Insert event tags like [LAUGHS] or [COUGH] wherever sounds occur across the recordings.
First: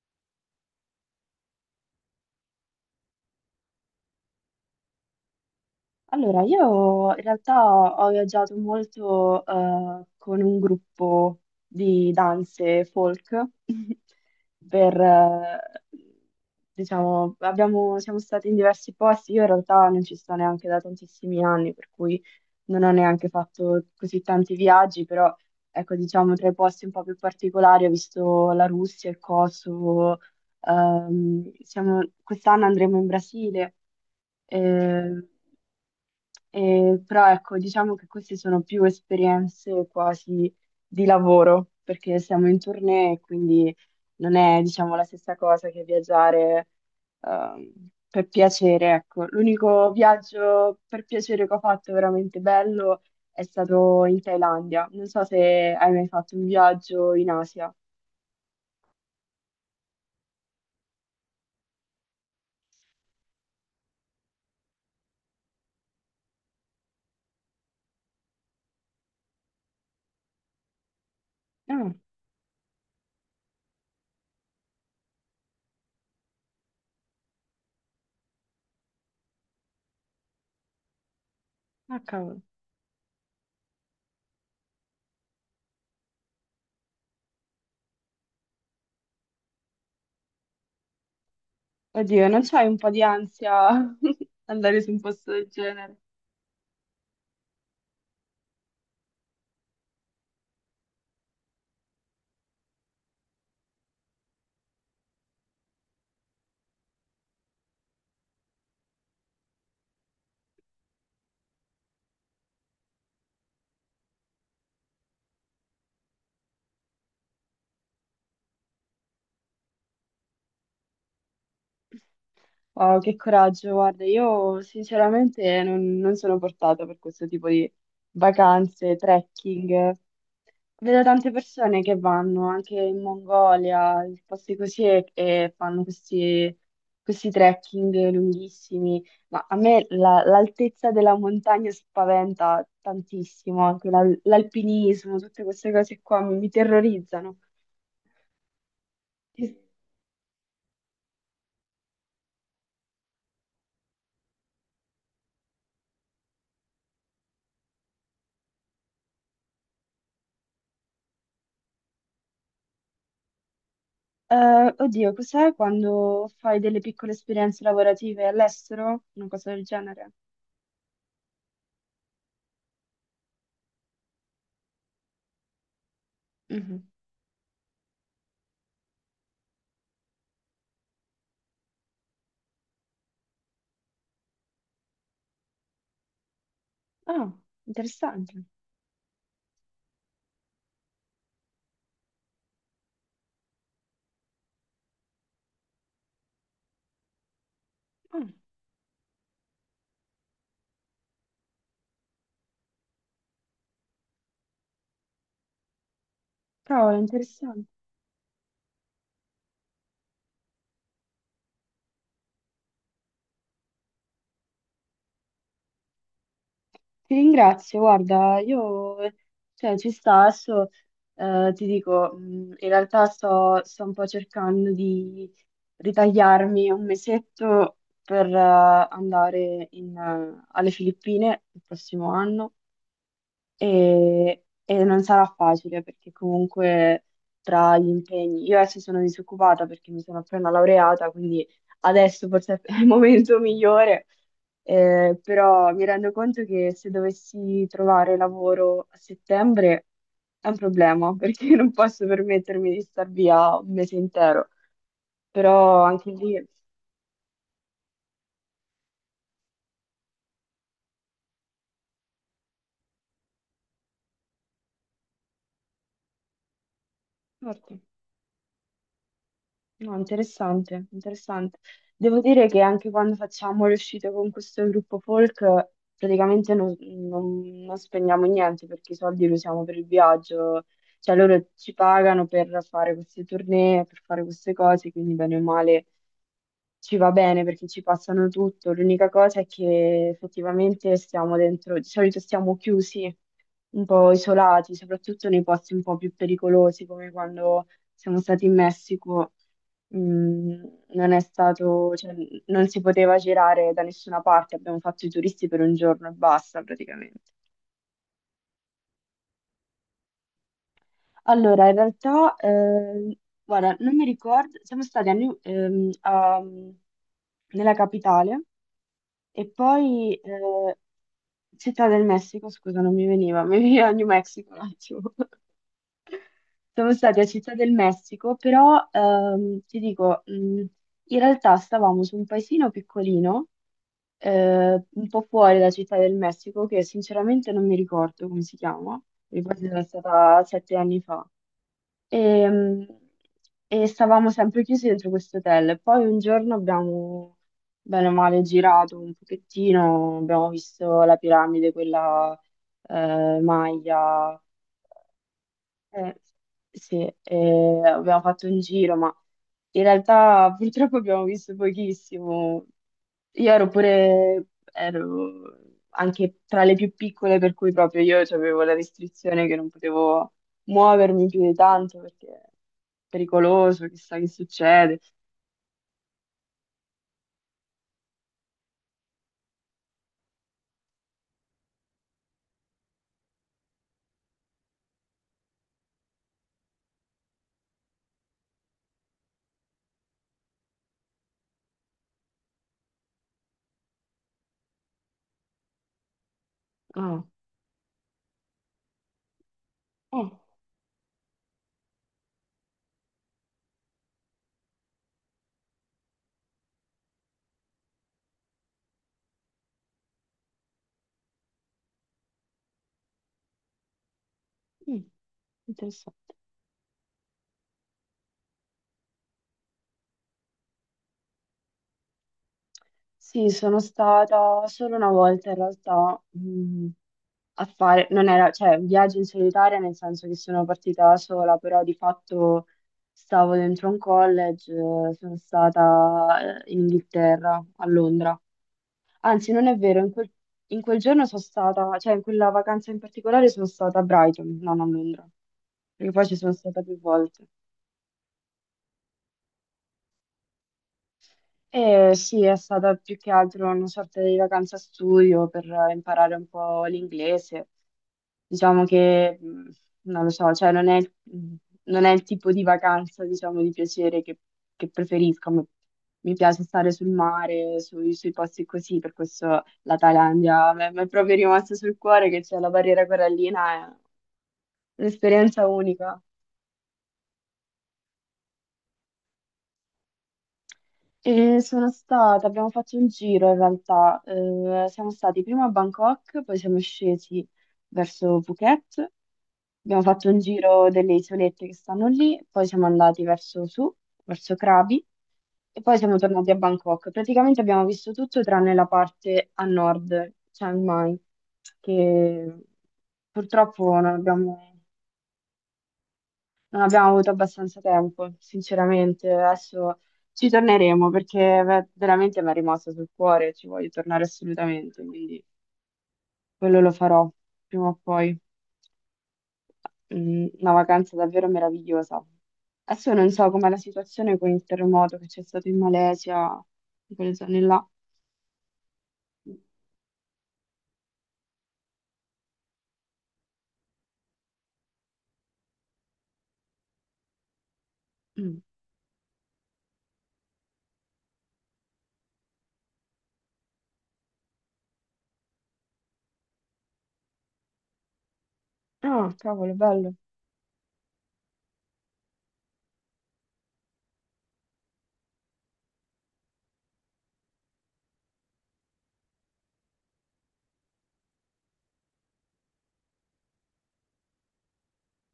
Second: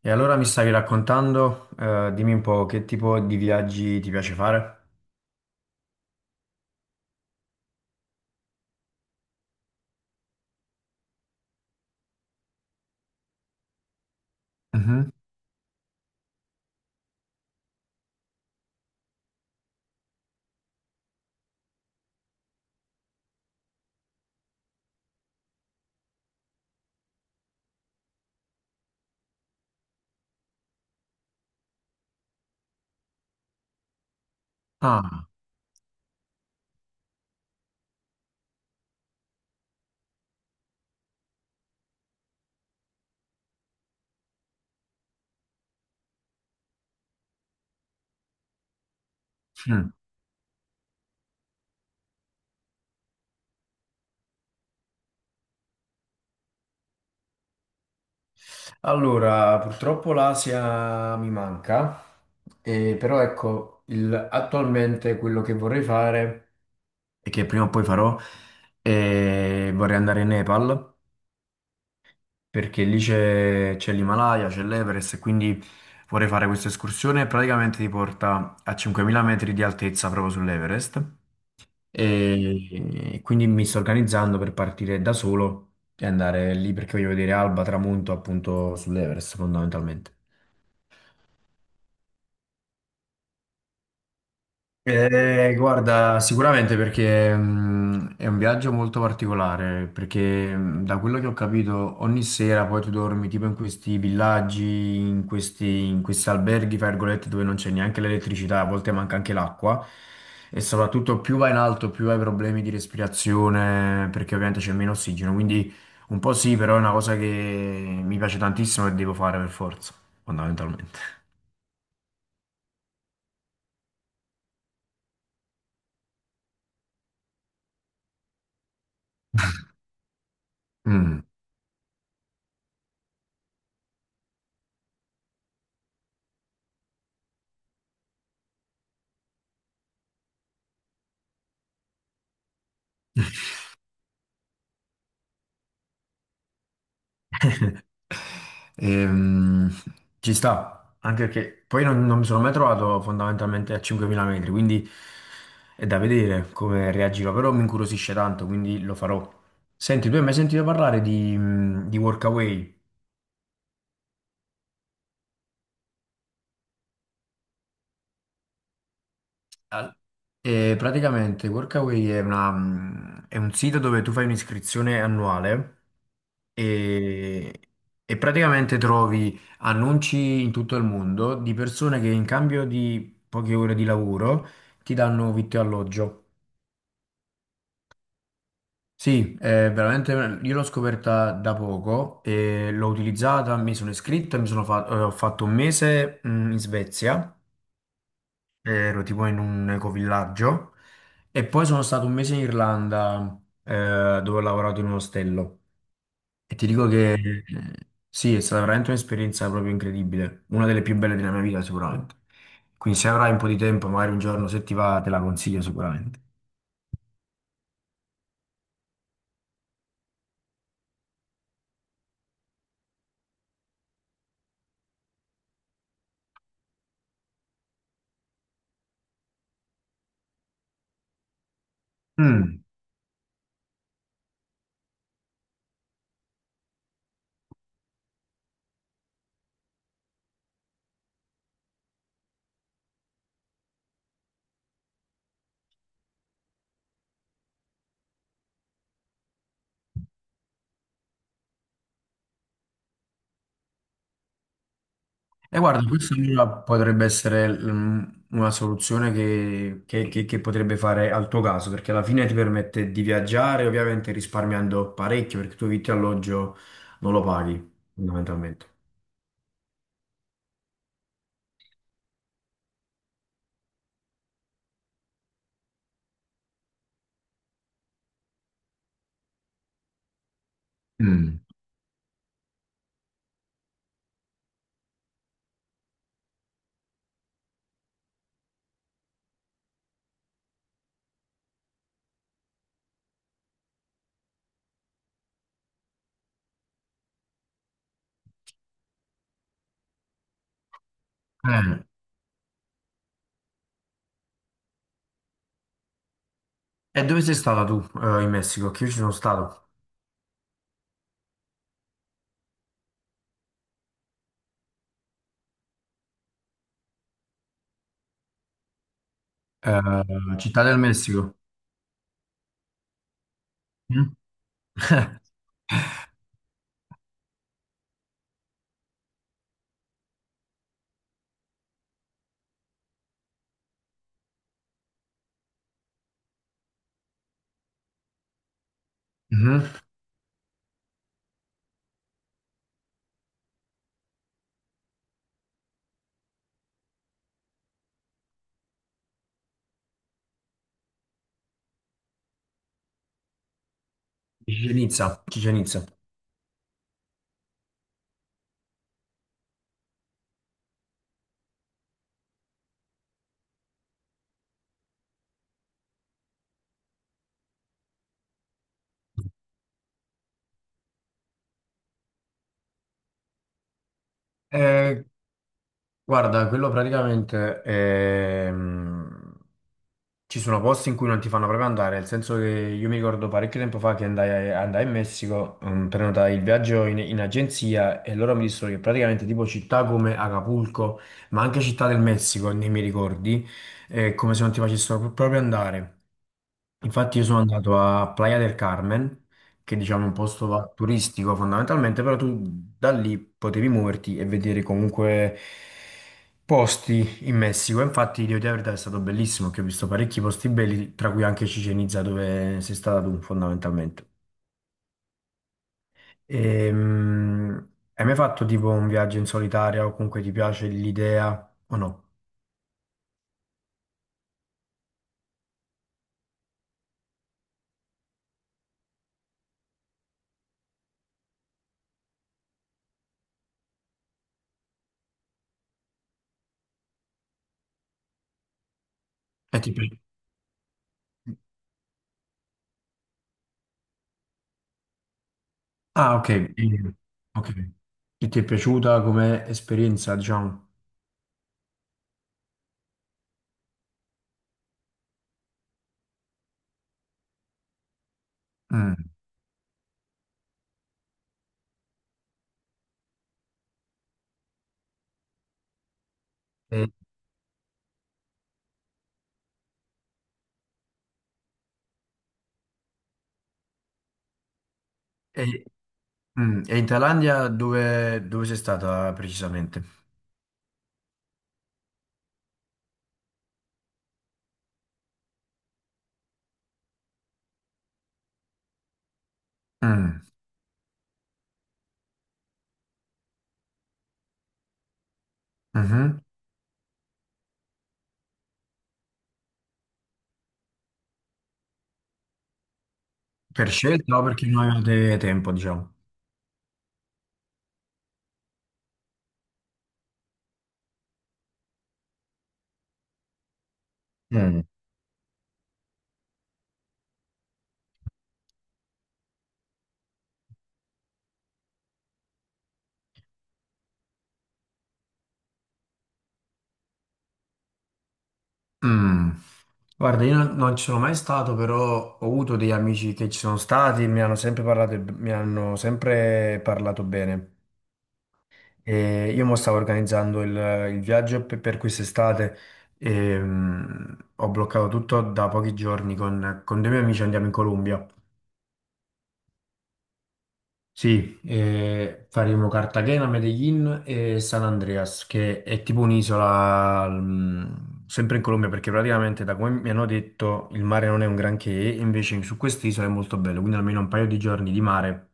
E allora mi stavi raccontando, dimmi un po' che tipo di viaggi ti piace fare? Allora, io in realtà ho viaggiato molto con un gruppo di danze folk [LAUGHS] per, Mhm. eh, siamo stati in diversi posti, io in realtà non ci sto neanche da tantissimi anni, per cui non ho neanche fatto così tanti viaggi, però ecco, diciamo tra i posti un po' più particolari ho visto la Russia, il Kosovo, quest'anno andremo in Brasile, eh, Ah, però ecco, diciamo che queste sono più esperienze quasi di lavoro, perché siamo in tournée, quindi non è, diciamo, la stessa cosa che viaggiare per piacere, ecco. L'unico mm. viaggio per piacere che ho fatto veramente bello è stato in Thailandia. Non so se hai mai fatto un viaggio in Asia. Allora, purtroppo l'Asia mi manca, però ecco, attualmente quello che vorrei fare e che prima o poi farò è vorrei andare in Nepal Ah, perché lì c'è l'Himalaya, c'è l'Everest e quindi vorrei fare questa escursione praticamente ti porta a 5.000 metri di altezza proprio sull'Everest. ah, cavolo. E quindi mi sto organizzando per partire da solo e andare lì perché voglio vedere alba, tramonto appunto sull'Everest fondamentalmente. Oddio, non c'hai un po' di ansia [LAUGHS] andare su un posto del genere? Guarda, sicuramente perché è un viaggio molto particolare, perché da quello che ho capito ogni sera poi tu dormi tipo in questi villaggi, in questi alberghi, fra virgolette, dove non c'è neanche l'elettricità, a volte manca anche l'acqua e soprattutto più vai in alto più hai problemi di respirazione perché ovviamente c'è meno ossigeno, quindi un po' sì, però è una cosa che mi piace tantissimo e devo fare per forza, fondamentalmente. Wow, che coraggio, guarda, io sinceramente non sono portata per questo tipo di vacanze, trekking. Vedo Mm. tante persone che vanno anche in Mongolia, in posti così, e fanno questi, questi trekking lunghissimi. Ma a me l'altezza della montagna spaventa [LAUGHS] tantissimo, anche l'alpinismo, tutte queste cose qua mi terrorizzano. Ti- Ehm, ci sta, anche perché poi non mi sono mai trovato fondamentalmente a 5.000 metri, quindi è da vedere come reagirò, però mi incuriosisce tanto, quindi lo farò. Senti, tu hai mai sentito parlare di Workaway? Oddio, cos'è, quando fai delle piccole esperienze lavorative all'estero? Una cosa del Al- genere? E praticamente Workaway è un sito dove tu fai un'iscrizione annuale Mhm. e, e praticamente trovi annunci in tutto il mondo di persone che in cambio di poche ore di lavoro ti danno vitto e alloggio. Ah, interessante. Sì, è veramente, io l'ho scoperta da poco e l'ho utilizzata, mi sono iscritto, ho fatto un mese in Svezia Ah, ero tipo in un ecovillaggio e poi sono stato un mese in Irlanda dove ho lavorato in un ostello e ti dico cavolo, che interessante. Sì, è stata veramente un'esperienza proprio incredibile, una delle più belle della mia vita sicuramente. Quindi se avrai un po' di tempo, magari un giorno se ti va, te la consiglio sicuramente. Ti ringrazio, guarda, io cioè, ci sta, adesso ti dico, in realtà sto un po' cercando di ritagliarmi un mesetto per andare alle Filippine il prossimo anno Mm. E non sarà facile perché comunque tra gli impegni, io adesso sono disoccupata perché mi sono appena laureata, quindi adesso forse è il momento migliore, però mi rendo conto che se dovessi trovare lavoro a settembre è un problema perché [LAUGHS] non posso permettermi di star via un mese intero, E però guarda, anche questa lì... allora potrebbe essere una soluzione che potrebbe fare al tuo caso, perché alla fine ti permette di viaggiare, ovviamente risparmiando parecchio, perché tu vitto e alloggio non lo paghi, forte. fondamentalmente. No, interessante, interessante. Devo dire che anche quando facciamo le uscite con questo gruppo folk, praticamente non spendiamo niente perché i soldi li usiamo per il viaggio, cioè Mm. loro ci pagano per fare queste tournée, per fare queste cose, quindi bene o male ci va bene perché ci passano tutto. L'unica cosa è che effettivamente stiamo dentro, di solito stiamo chiusi, un po' isolati, soprattutto nei posti un po' più pericolosi, come quando siamo stati in Messico. Mm, non è Eh, stato, cioè, non si poteva girare da nessuna parte, abbiamo fatto i turisti per un giorno e basta E praticamente. dove sei stata tu, in Messico? Che io ci sono stato. Allora, in realtà, guarda, non mi ricordo, siamo stati a nella capitale e poi Eh, Città del Messico. Città del Messico, scusa, non mi veniva, mi veniva [LAUGHS] New Mm? Mexico un attimo. [LAUGHS] Siamo stati a Città del Messico, però ti dico, in realtà stavamo su un paesino piccolino un po' fuori da Città del Messico, che sinceramente non mi ricordo come si chiama, ricordo Mhm. che era stata 7 anni fa. E, mm, e stavamo sempre chiusi dentro questo hotel. Poi un giorno abbiamo, bene o male, girato un pochettino, abbiamo visto la piramide, quella Maya. Chichén Itzá, Chichén Itzá. Eh, sì, abbiamo fatto un giro, ma in realtà purtroppo abbiamo visto pochissimo. Io ero pure, ero anche tra le più piccole, per cui proprio io avevo la restrizione che non potevo muovermi più di tanto perché è pericoloso, chissà che succede. Eh, guarda, quello praticamente ci sono posti in cui non ti fanno proprio andare, nel senso che io mi ricordo parecchio tempo fa che andai in Messico, prenotai il viaggio in agenzia e loro mi dissero che praticamente tipo città come Acapulco, ma anche città del Messico, nei miei ricordi, è come se non ti facessero proprio andare. Infatti Ah, io sono andato a Playa del Carmen, che diciamo è un oh, posto turistico fondamentalmente, però tu da lì potevi muoverti e vedere comunque posti in Messico. Infatti devo dire la verità è stato bellissimo, che ho visto parecchi posti belli, tra cui anche Chichén Itzá dove sei stata tu fondamentalmente. mm, interessante. Hai mai fatto tipo un viaggio in solitaria o comunque ti piace l'idea o no? Sì, sono stata solo una volta in realtà a fare, non era, cioè, un viaggio in solitaria nel senso che sono partita da sola, però di fatto stavo dentro un college, sono stata in Inghilterra, a Londra. Anzi, E non ti è pi- vero, in quel giorno sono stata, cioè in quella vacanza in particolare sono stata a Brighton, non a Londra, perché Ah, poi ok. ci sono stata più volte. Ok. Che ti è piaciuta come esperienza, diciamo? Sì, è stata più che altro una sorta di vacanza studio per imparare un po' l'inglese. Diciamo Mm. che, non lo so, cioè non è, non è il tipo di vacanza, diciamo, di piacere che preferisco. Mi piace E, stare sul mare, sui posti così, per questo la Thailandia mi è proprio rimasta sul cuore, che c'è la barriera corallina, è e- un'esperienza unica. mm. E in Thailandia dove sei stata precisamente? Sono stata, abbiamo fatto un giro in realtà. Siamo stati prima a Bangkok, poi siamo scesi verso Phuket, abbiamo Mm. fatto un giro delle isolette che stanno lì, poi siamo andati verso su, verso Krabi e poi siamo Mhm. tornati a Bangkok. Praticamente abbiamo visto tutto tranne la parte a nord, Chiang Mai, che Per purtroppo scelta o perché non avevate tempo, diciamo? non abbiamo avuto abbastanza tempo, sinceramente. Adesso ci torneremo perché veramente mi è rimasta sul cuore, ci voglio tornare Mm. assolutamente, quindi quello lo farò prima o poi. Mm, una vacanza davvero meravigliosa. Adesso non so com'è la situazione con il terremoto che c'è stato in Malesia, in quelle zone là. Mm. Guarda, io non ci sono mai stato, però ho avuto degli amici che ci sono stati, mi hanno sempre parlato, mi hanno sempre parlato bene. Mm. E io mo stavo organizzando il viaggio per quest'estate e ho bloccato tutto da pochi giorni con dei miei amici andiamo in Colombia. Ah, cavolo, bello. Sì, faremo Cartagena, Medellin e San Andreas, che è tipo un'isola, sempre in Colombia, perché praticamente da come mi hanno detto il mare non è un granché, invece su quest'isola è molto bello, quindi almeno un paio di giorni di mare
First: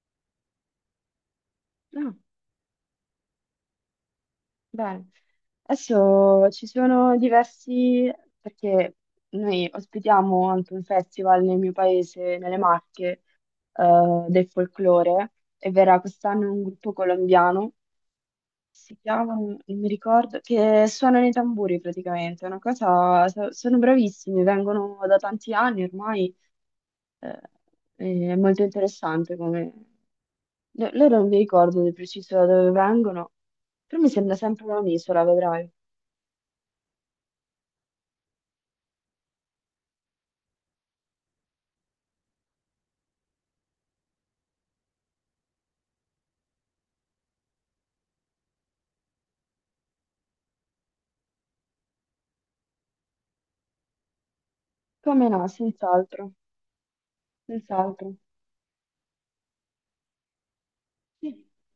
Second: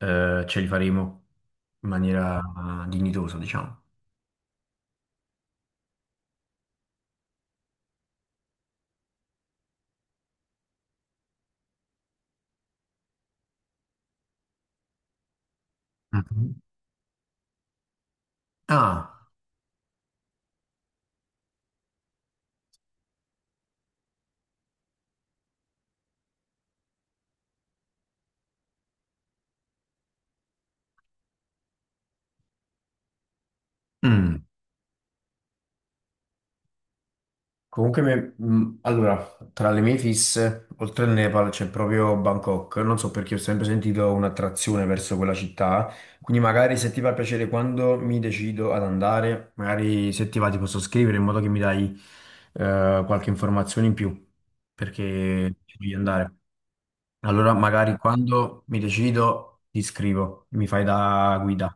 ce li faremo in Ah. maniera dignitosa, diciamo. Bene, adesso ci sono diversi, perché noi ospitiamo anche un festival nel mio paese, nelle Marche, del folklore, e verrà quest'anno Mhm. un gruppo colombiano, si Ah, chiamano, non mi ricordo, che suonano i tamburi praticamente, è una cosa, sono bravissimi, vengono da tanti anni ormai, eh, è molto interessante come... Loro non mi ricordo di preciso da dove vengono, però mi sembra mm. sempre un'isola, vedrai. Comunque, allora, tra le mie fisse, oltre al Nepal c'è proprio Bangkok. Non so perché ho sempre sentito un'attrazione verso quella città. Quindi, magari se ti fa piacere quando mi decido ad andare, magari se ti va ti posso scrivere in modo che mi dai qualche informazione in più Come no, perché ci voglio senz'altro, andare. Allora, magari senz'altro. quando mi decido ti scrivo, mi fai da Sì, guida.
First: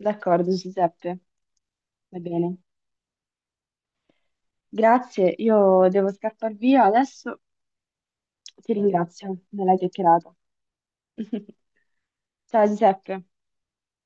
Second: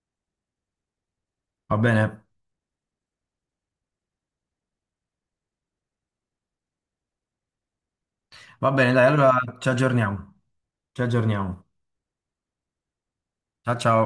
d'accordo, Giuseppe, Va bene? va bene. Grazie, io devo scappare via adesso. Va Ti bene, dai, allora ringrazio ci della chiacchierata. aggiorniamo. Ci [LAUGHS] aggiorniamo. Ciao Giuseppe. Ciao ciao.